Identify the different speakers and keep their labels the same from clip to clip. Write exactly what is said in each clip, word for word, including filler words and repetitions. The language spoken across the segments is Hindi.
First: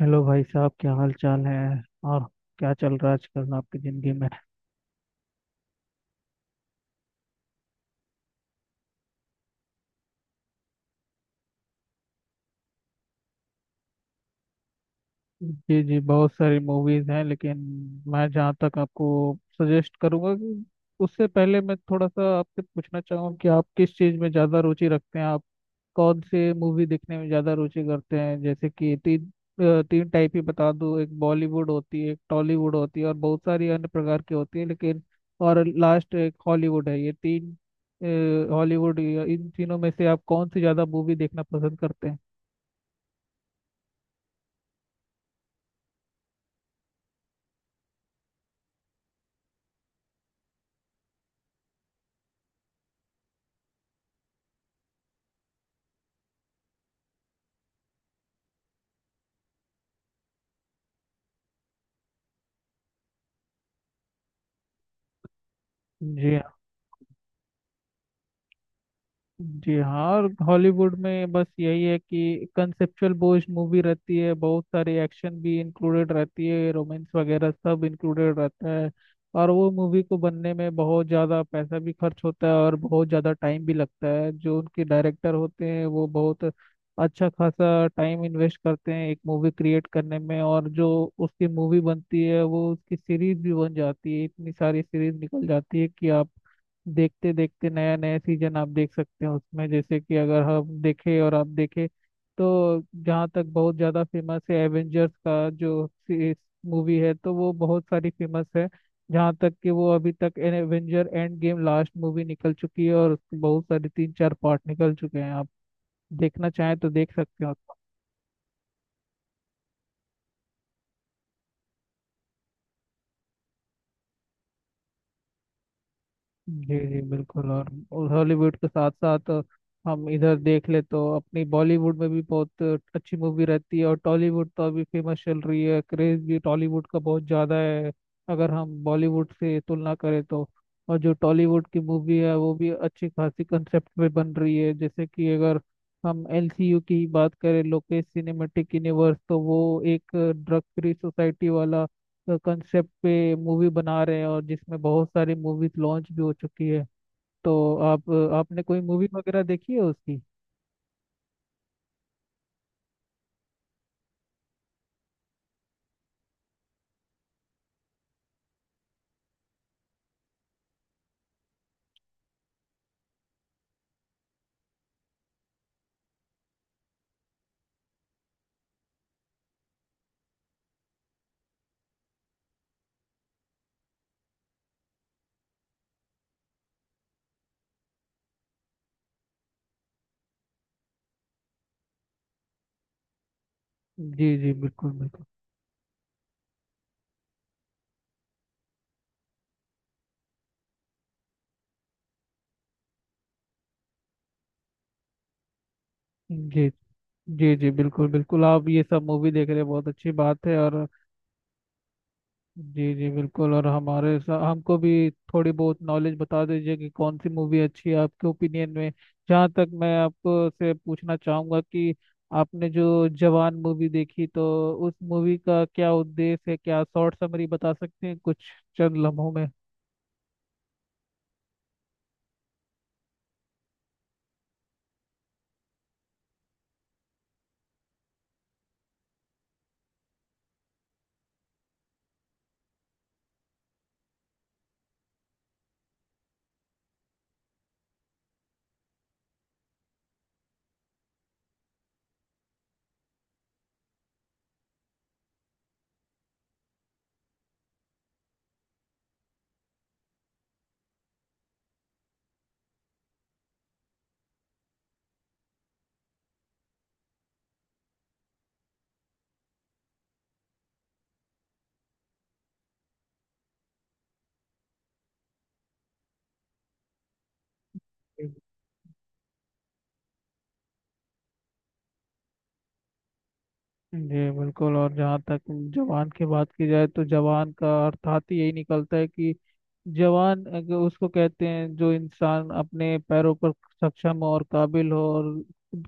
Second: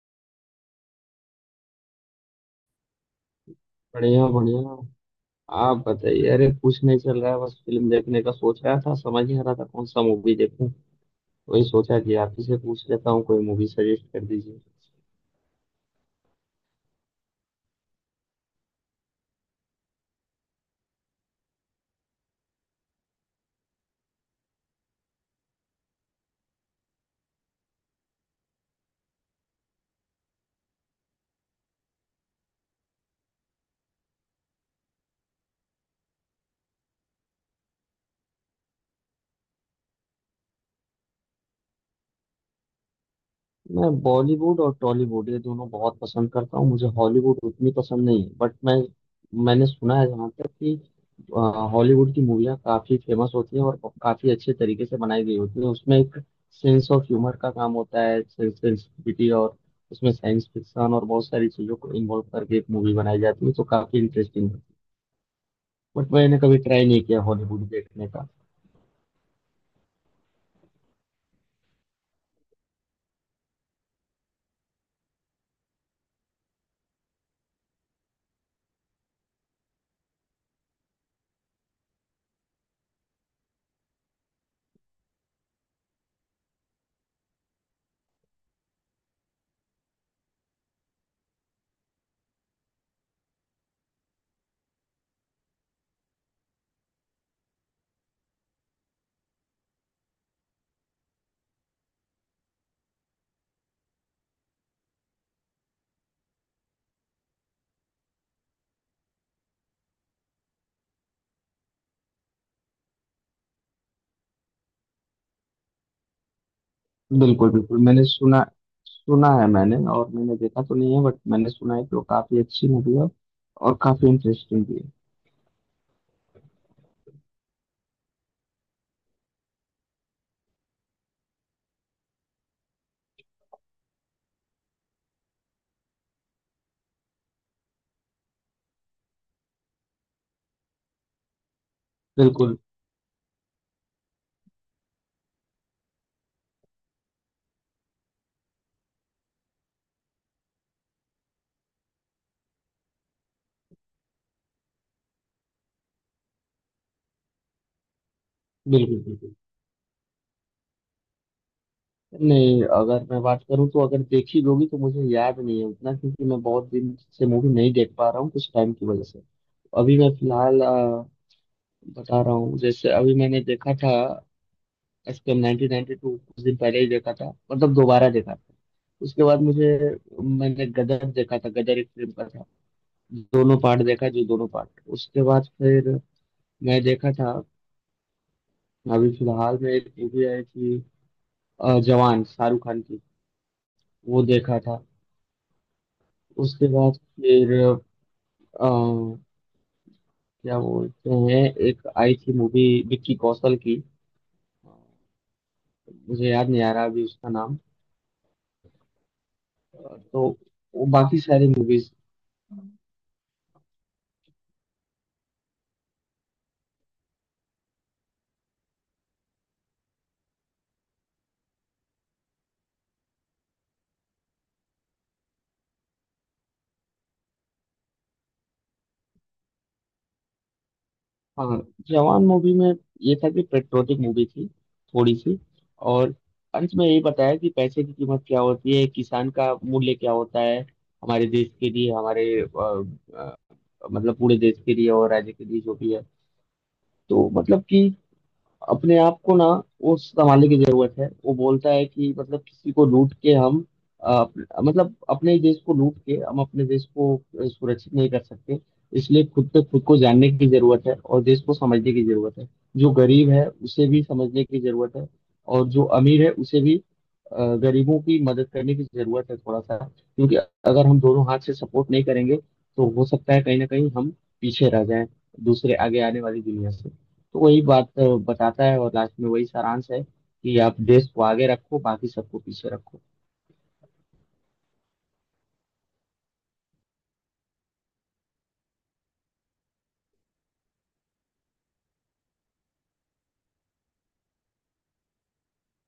Speaker 1: हेलो भाई साहब, क्या हाल चाल है और क्या चल रहा है आजकल आपकी ज़िंदगी
Speaker 2: बढ़िया
Speaker 1: में।
Speaker 2: बढ़िया। आप बताइए। अरे कुछ नहीं चल रहा है, बस फिल्म देखने का सोच रहा था, समझ नहीं आ रहा था कौन सा मूवी देखूं। वही सोचा कि आप ही से पूछ लेता हूँ, कोई मूवी सजेस्ट कर दीजिए।
Speaker 1: जी जी, बहुत सारी मूवीज़ हैं लेकिन मैं जहाँ तक आपको सजेस्ट करूँगा कि उससे पहले मैं थोड़ा सा आपसे पूछना चाहूँगा कि आप किस चीज़ में ज़्यादा रुचि रखते हैं, कौन से मूवी देखने में ज्यादा रुचि करते हैं। जैसे कि तीन अ, तीन टाइप ही बता दूं, एक बॉलीवुड होती है, एक टॉलीवुड होती है और बहुत सारी अन्य प्रकार की होती है लेकिन, और लास्ट एक हॉलीवुड है। ये तीन हॉलीवुड, इन तीनों में से आप कौन सी ज्यादा मूवी देखना पसंद करते हैं।
Speaker 2: मैं बॉलीवुड और टॉलीवुड ये दोनों बहुत पसंद करता हूँ। मुझे हॉलीवुड उतनी पसंद नहीं है, बट मैं मैंने सुना है, जहाँ तक कि अ, हॉलीवुड की मूवियाँ काफ़ी फेमस होती हैं और काफ़ी अच्छे तरीके से बनाई गई होती हैं। उसमें एक सेंस ऑफ ह्यूमर का काम होता है, सेंसिटिविटी, और उसमें साइंस फिक्शन और बहुत सारी चीज़ों को इन्वॉल्व करके एक मूवी बनाई जाती है, तो काफ़ी इंटरेस्टिंग है। बट मैंने
Speaker 1: जी,
Speaker 2: कभी ट्राई नहीं किया हॉलीवुड देखने का।
Speaker 1: जी हाँ। और हॉलीवुड में बस यही है कि कंसेप्चुअल बेस्ड मूवी रहती है, बहुत सारी एक्शन भी इंक्लूडेड रहती है, रोमांस वगैरह सब इंक्लूडेड रहता है। और वो मूवी को बनने में बहुत ज़्यादा पैसा भी खर्च होता है और बहुत ज़्यादा टाइम भी लगता है। जो उनके डायरेक्टर होते हैं वो बहुत अच्छा खासा टाइम इन्वेस्ट करते हैं एक मूवी क्रिएट करने में। और जो उसकी मूवी बनती है वो उसकी सीरीज भी बन जाती है, इतनी सारी सीरीज निकल जाती है कि आप देखते देखते नया नया सीजन आप देख सकते हो उसमें। जैसे कि अगर हम देखें और आप देखें तो जहाँ तक बहुत ज़्यादा फेमस है एवेंजर्स का जो मूवी है तो वो बहुत सारी फेमस है। जहाँ तक कि वो अभी तक Avenger end game last movie निकल चुकी है और उसके बहुत सारे तीन चार पार्ट निकल चुके हैं, आप देखना चाहें तो देख सकते
Speaker 2: बिल्कुल
Speaker 1: हो।
Speaker 2: बिल्कुल। मैंने सुना सुना है मैंने, और मैंने देखा तो नहीं है, बट मैंने सुना है कि वो काफी अच्छी मूवी है और काफी इंटरेस्टिंग भी है।
Speaker 1: जी जी बिल्कुल। और हॉलीवुड के साथ साथ हम इधर देख ले तो अपनी बॉलीवुड में भी बहुत अच्छी मूवी रहती है, और टॉलीवुड तो अभी फेमस चल रही है, क्रेज भी टॉलीवुड का बहुत ज़्यादा है अगर हम बॉलीवुड से तुलना करें तो। और जो टॉलीवुड की मूवी है वो
Speaker 2: बिल्कुल
Speaker 1: भी अच्छी खासी कंसेप्ट पे बन रही है। जैसे कि अगर हम एलसीयू की ही बात करें, लोकेश सिनेमेटिक यूनिवर्स, तो वो एक ड्रग फ्री सोसाइटी वाला कंसेप्ट पे मूवी बना रहे हैं और जिसमें बहुत सारी मूवीज लॉन्च भी हो चुकी है। तो आप, आपने कोई
Speaker 2: बिल्कुल
Speaker 1: मूवी
Speaker 2: बिल्कुल।
Speaker 1: वगैरह देखी है उसकी।
Speaker 2: नहीं, अगर मैं बात करूं तो अगर देखी होगी तो मुझे याद नहीं है उतना, क्योंकि मैं बहुत दिन से मूवी नहीं देख पा रहा हूँ कुछ टाइम की वजह से। अभी मैं फिलहाल अ, बता रहा हूँ, जैसे अभी मैंने देखा था S P M nineteen ninety two, कुछ दिन पहले ही देखा था, मतलब दोबारा देखा था। उसके बाद मुझे मैंने गदर देखा था। गदर एक फिल्म का था, दोनों पार्ट देखा जी, दोनों पार्ट। उसके बाद फिर मैं देखा था। अभी फिलहाल में एक मूवी आई थी, अ, जवान, शाहरुख खान की, वो
Speaker 1: जी जी
Speaker 2: देखा था।
Speaker 1: बिल्कुल बिल्कुल।
Speaker 2: उसके बाद फिर अ, क्या बोलते हैं, एक आई थी मूवी विक्की कौशल की, मुझे याद नहीं
Speaker 1: जी,
Speaker 2: आ रहा अभी उसका
Speaker 1: जी
Speaker 2: नाम।
Speaker 1: जी बिल्कुल बिल्कुल, आप ये सब मूवी देख रहे हैं बहुत
Speaker 2: अ,
Speaker 1: अच्छी
Speaker 2: तो
Speaker 1: बात है। और
Speaker 2: वो बाकी सारी मूवीज।
Speaker 1: जी जी बिल्कुल, और हमारे सा, हमको भी थोड़ी बहुत नॉलेज बता दीजिए कि कौन सी मूवी अच्छी है आपके ओपिनियन में। जहाँ तक मैं आपको से पूछना चाहूँगा कि आपने जो जवान मूवी देखी तो उस मूवी का क्या उद्देश्य है, क्या शॉर्ट समरी बता सकते हैं कुछ चंद लम्हों में।
Speaker 2: हाँ, जवान मूवी में ये था कि पेट्रोटिक मूवी थी थोड़ी सी, और अंत में यही बताया कि पैसे की कीमत क्या होती है, किसान का मूल्य क्या होता है हमारे देश के लिए, हमारे अ, अ, मतलब पूरे देश के लिए और राज्य के लिए, जो भी है। तो मतलब कि अपने आप को ना, वो संभालने की जरूरत है। वो बोलता है कि मतलब किसी को लूट के हम, अ, अप- मतलब अपने ही देश को लूट के हम अपने देश को अ, सुरक्षित नहीं कर सकते। इसलिए खुद तक खुद को जानने की जरूरत है और देश को समझने की जरूरत है। जो गरीब है उसे भी समझने की जरूरत है, और जो अमीर है उसे भी। अ, गरीबों की मदद करने की जरूरत है थोड़ा सा, क्योंकि अगर हम दोनों हाथ से सपोर्ट नहीं करेंगे तो हो सकता है कहीं ना कहीं हम पीछे रह जाएं, दूसरे आगे आने वाली दुनिया से। तो वही बात अ, बताता है, और लास्ट में वही सारांश है कि आप देश को आगे रखो, बाकी सबको पीछे रखो।
Speaker 1: जी बिल्कुल। और जहाँ तक जवान की बात की जाए तो जवान का अर्थात ही यही निकलता है कि जवान अगर उसको कहते हैं जो इंसान अपने पैरों पर सक्षम हो और काबिल हो और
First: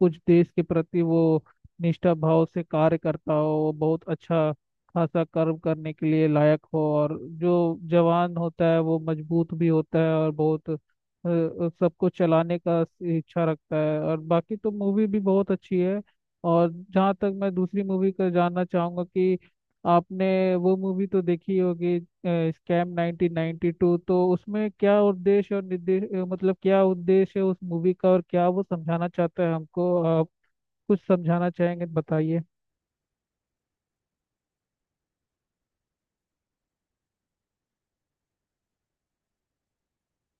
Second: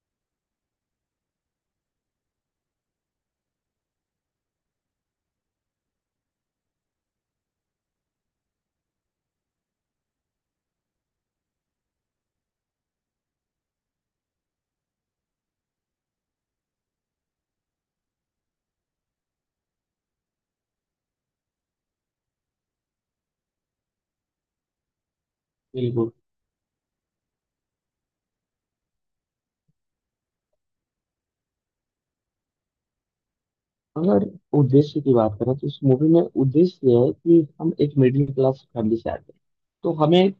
Speaker 1: कुछ देश के प्रति वो निष्ठा भाव से कार्य करता हो, वो बहुत अच्छा खासा कर्म करने के लिए लायक हो। और जो जवान होता है वो मजबूत भी होता है और बहुत अ, अ, सबको चलाने का इच्छा रखता है। और बाकी तो मूवी भी बहुत अच्छी है। और जहाँ तक मैं दूसरी मूवी का जानना चाहूंगा कि आपने वो मूवी तो देखी होगी स्कैम नाइन्टीन नाइन्टी टू, तो उसमें क्या उद्देश्य और निर्देश
Speaker 2: बिल्कुल।
Speaker 1: अ, मतलब क्या उद्देश्य है उस मूवी का और क्या वो समझाना चाहता है हमको। आप कुछ समझाना चाहेंगे तो बताइए।
Speaker 2: अगर उद्देश्य की बात करें तो इस मूवी में उद्देश्य यह है कि हम एक मिडिल क्लास फैमिली से आते हैं। तो हमें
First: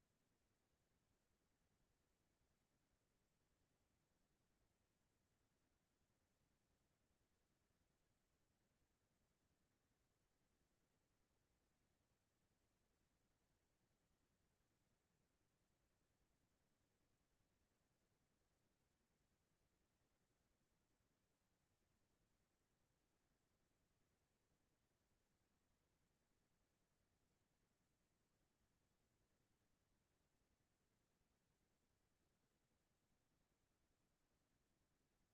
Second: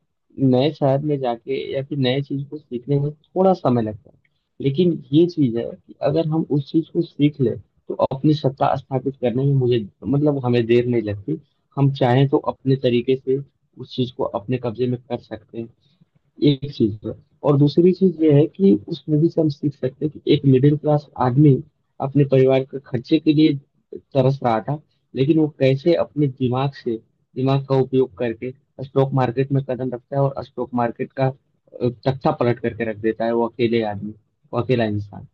Speaker 2: नए शहर में जाके या फिर नए चीज को सीखने में थोड़ा समय लगता है, लेकिन ये चीज है कि अगर हम उस चीज को सीख लें तो अपनी सत्ता स्थापित करने में मुझे, मतलब हमें, देर नहीं लगती। हम चाहें तो अपने तरीके से उस चीज को अपने कब्जे में कर सकते हैं। एक चीज़ है, और दूसरी चीज़ ये है कि उस मूवी से हम सीख सकते हैं कि एक मिडिल क्लास आदमी अपने परिवार के खर्चे के लिए तरस रहा था, लेकिन वो कैसे अपने दिमाग से दिमाग का उपयोग करके स्टॉक मार्केट में कदम रखता है और स्टॉक मार्केट का अ, तख्ता पलट करके रख देता है, वो अकेले आदमी, वो अकेला इंसान।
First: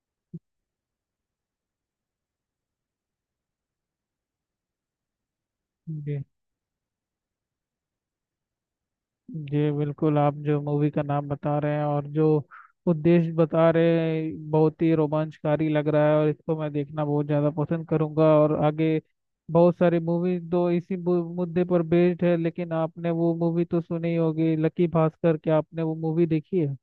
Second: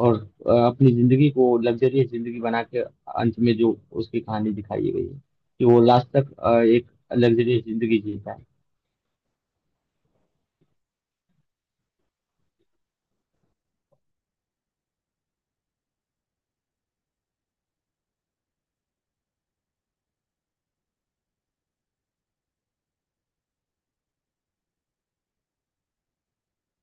Speaker 2: और अ, अपनी जिंदगी को लग्जरियस जिंदगी बना के, अंत में जो उसकी कहानी दिखाई गई है कि वो लास्ट
Speaker 1: जी
Speaker 2: तक अ, एक लग्जरियस जिंदगी जीता है।
Speaker 1: जी बिल्कुल, आप जो मूवी का नाम बता रहे हैं और जो उद्देश्य बता रहे हैं बहुत ही रोमांचकारी लग रहा है और इसको मैं देखना बहुत ज़्यादा पसंद करूंगा। और आगे बहुत सारी मूवी तो इसी मु- मुद्दे पर बेस्ड है, लेकिन आपने वो मूवी तो सुनी होगी लकी भास्कर, क्या आपने वो मूवी देखी है।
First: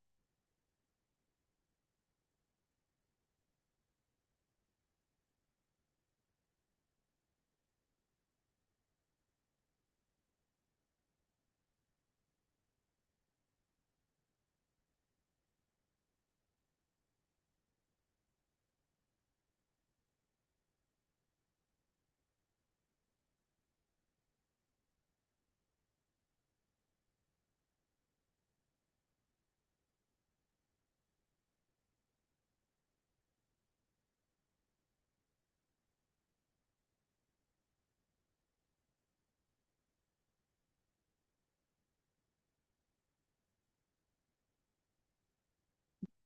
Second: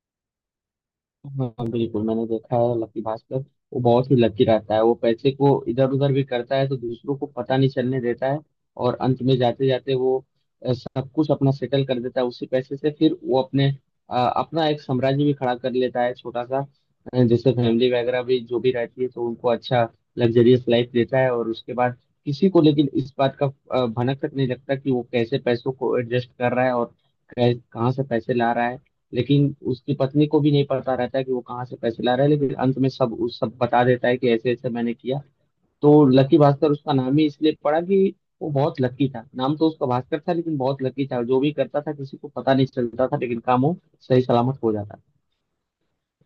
Speaker 2: हाँ बिल्कुल, मैंने देखा है लक्की भास्कर। वो बहुत ही लकी रहता है, वो पैसे को इधर उधर भी करता है तो दूसरों को पता नहीं चलने देता है। और अंत में जाते जाते वो अ, सब कुछ अपना सेटल कर देता है, उसी पैसे से। फिर वो अपने अ, अपना एक साम्राज्य भी खड़ा कर लेता है, छोटा सा। अ, जैसे फैमिली वगैरह भी जो भी रहती है तो उनको अच्छा लग्जरियस लाइफ देता है। और उसके बाद किसी को, लेकिन, इस बात का अ, भनक तक नहीं लगता कि वो कैसे पैसों को एडजस्ट कर रहा है और कै- कहाँ से पैसे ला रहा है। लेकिन उसकी पत्नी को भी नहीं पता रहता है कि वो कहाँ से पैसे ला रहा है, लेकिन अंत में सब उस सब बता देता है कि ऐसे ऐसे मैंने किया। तो लकी भास्कर उसका नाम ही इसलिए पड़ा कि वो बहुत लकी था। नाम तो उसका भास्कर था, लेकिन बहुत लकी था, जो भी करता था किसी को पता नहीं चलता था, लेकिन काम वो सही सलामत हो जाता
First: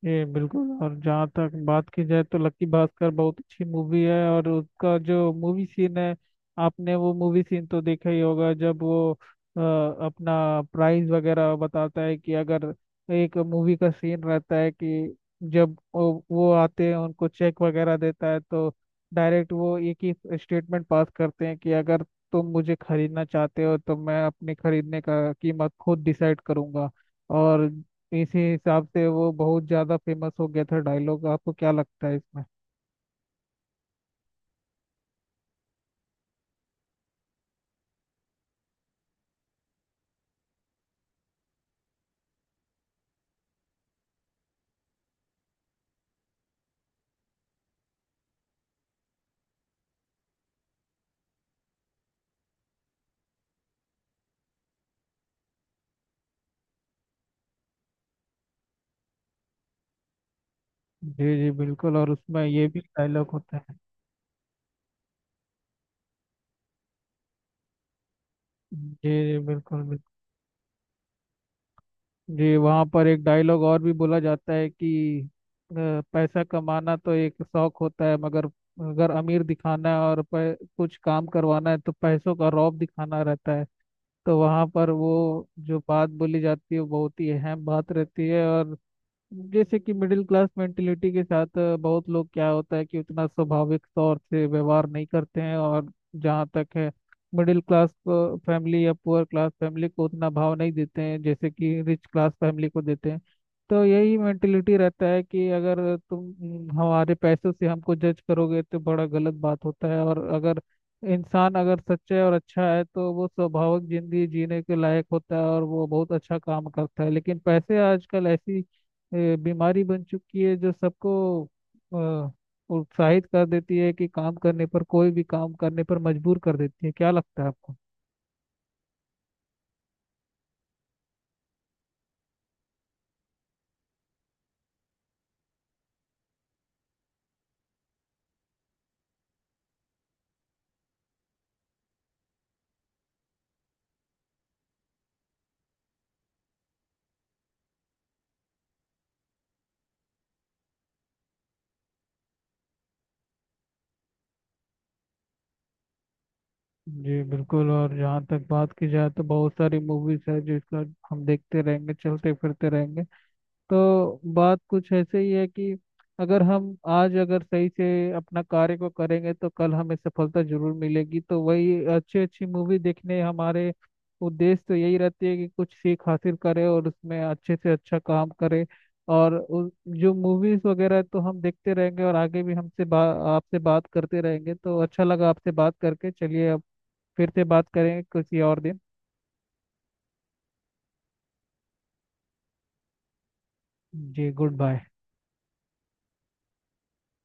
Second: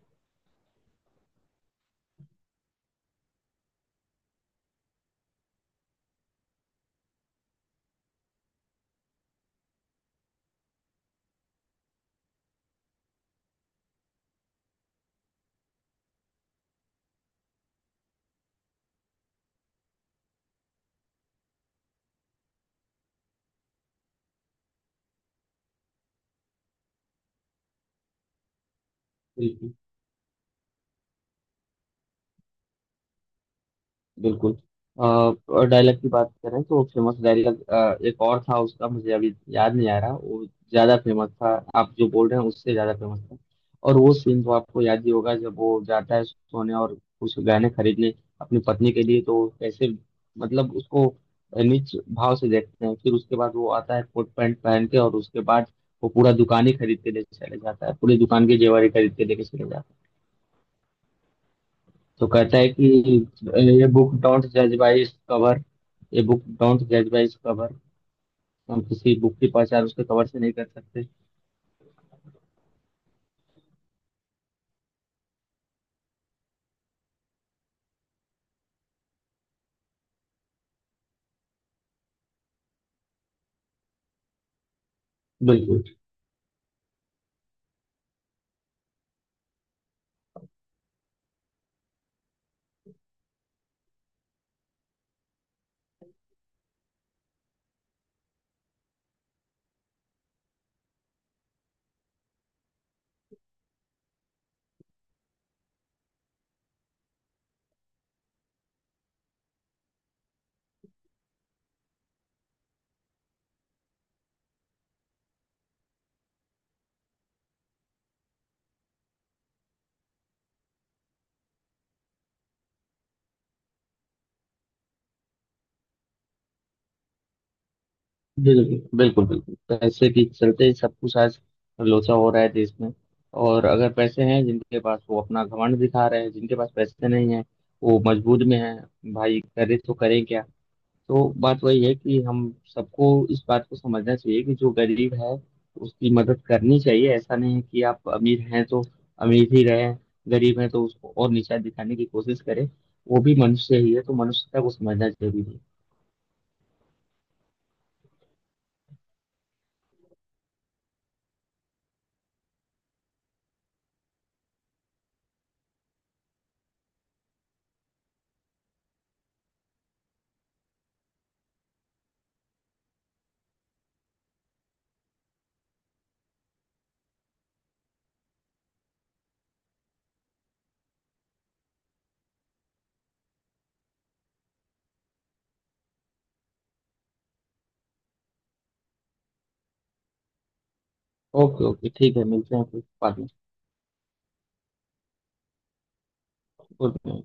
Speaker 1: ये बिल्कुल। और जहाँ तक बात की जाए तो लक्की भास्कर बहुत अच्छी मूवी है और उसका जो मूवी सीन है, आपने वो मूवी सीन तो देखा ही होगा जब वो अ, अपना प्राइस वगैरह बताता है कि अगर, एक मूवी का सीन रहता है कि जब वो, वो आते हैं उनको चेक वगैरह देता है तो डायरेक्ट वो एक ही स्टेटमेंट पास करते हैं कि अगर तुम मुझे खरीदना चाहते हो तो मैं अपने खरीदने का कीमत खुद डिसाइड करूंगा। और इसी हिसाब से वो बहुत
Speaker 2: था।
Speaker 1: ज़्यादा फेमस हो गया था डायलॉग। आपको क्या लगता है इसमें।
Speaker 2: बिल्कुल। अ, और डायलॉग की बात करें तो फेमस डायलॉग एक और था उसका, मुझे अभी याद नहीं आ रहा। वो ज्यादा फेमस था, आप जो बोल रहे हैं उससे ज्यादा फेमस था। और वो सीन तो आपको याद ही होगा जब वो जाता है सोने और कुछ गहने खरीदने अपनी पत्नी के लिए, तो कैसे मतलब उसको नीच भाव से देखते हैं। फिर उसके बाद वो आता है कोट पैंट पहन के, और उसके बाद वो पूरा दुकान ही खरीद के लेके चले जाता है, पूरी दुकान के जेवर ही खरीद के लेके चले जाता है।
Speaker 1: जी जी बिल्कुल, और
Speaker 2: तो
Speaker 1: उसमें
Speaker 2: कहता
Speaker 1: ये
Speaker 2: है
Speaker 1: भी
Speaker 2: कि
Speaker 1: डायलॉग होते हैं।
Speaker 2: ये बुक डोंट जज बाय इट्स कवर, ये बुक डोंट जज बाय इट्स कवर। हम
Speaker 1: जी
Speaker 2: किसी
Speaker 1: जी
Speaker 2: बुक की
Speaker 1: बिल्कुल
Speaker 2: पहचान उसके
Speaker 1: बिल्कुल।
Speaker 2: कवर से नहीं कर सकते।
Speaker 1: जी, वहाँ पर एक डायलॉग और भी बोला जाता है कि अ, पैसा कमाना तो एक शौक होता है, मगर अगर अमीर दिखाना है और पै, कुछ काम करवाना है तो पैसों का रौब दिखाना रहता है। तो वहाँ पर वो जो
Speaker 2: बिल्कुल
Speaker 1: बात बोली जाती है वो बहुत ही अहम बात रहती है। और जैसे कि मिडिल क्लास मेंटेलिटी के साथ अ, बहुत लोग क्या होता है कि उतना स्वाभाविक तौर से व्यवहार नहीं करते हैं। और जहाँ तक है, मिडिल क्लास फैमिली या पुअर क्लास फैमिली को उतना भाव नहीं देते हैं जैसे कि रिच क्लास फैमिली को देते हैं। तो यही मेंटेलिटी रहता है कि अगर तुम हम्म, हमारे पैसों से हमको जज करोगे तो बड़ा गलत बात होता है। और अगर इंसान अगर सच्चा है और अच्छा है तो वो स्वाभाविक जिंदगी जीने के लायक होता है और वो बहुत अच्छा काम करता है। लेकिन पैसे आजकल ऐसी ये बीमारी बन चुकी है जो सबको अ, उत्साहित कर देती है कि काम करने पर, कोई भी काम करने पर मजबूर कर देती है। क्या लगता है आपको।
Speaker 2: बिल्कुल बिल्कुल बिल्कुल। पैसे के चलते ही सब कुछ आज लोचा हो रहा है देश में। और अगर पैसे हैं जिनके पास, वो अपना घमंड दिखा रहे हैं। जिनके पास पैसे नहीं है वो मजबूर में है, भाई करे तो करें क्या। तो बात वही है कि हम सबको इस बात को समझना चाहिए कि जो गरीब है उसकी मदद करनी चाहिए। ऐसा नहीं है कि आप अमीर हैं तो अमीर ही रहें, गरीब हैं तो उसको और नीचा दिखाने की कोशिश करें। वो भी मनुष्य ही है, तो मनुष्यता को समझना जरूरी है।
Speaker 1: जी बिल्कुल। और जहाँ तक बात की जाए तो बहुत सारी मूवीज है जिसका हम देखते रहेंगे, चलते फिरते रहेंगे। तो बात कुछ ऐसे ही है कि अगर हम आज अगर सही से अपना कार्य को करेंगे तो कल हमें सफलता जरूर मिलेगी। तो वही अच्छी अच्छी मूवी देखने हमारे उद्देश्य तो यही रहती है कि कुछ सीख हासिल करें और उसमें अच्छे से अच्छा काम करें। और उ- जो मूवीज वगैरह है, तो हम देखते रहेंगे और आगे भी हमसे बा, आपसे बात करते रहेंगे। तो अच्छा लगा आपसे बात करके, चलिए अब फिर से बात करेंगे किसी और दिन।
Speaker 2: ओके ओके, ठीक है, मिलते हैं फिर बाद में।
Speaker 1: जी, गुड बाय।
Speaker 2: Good night.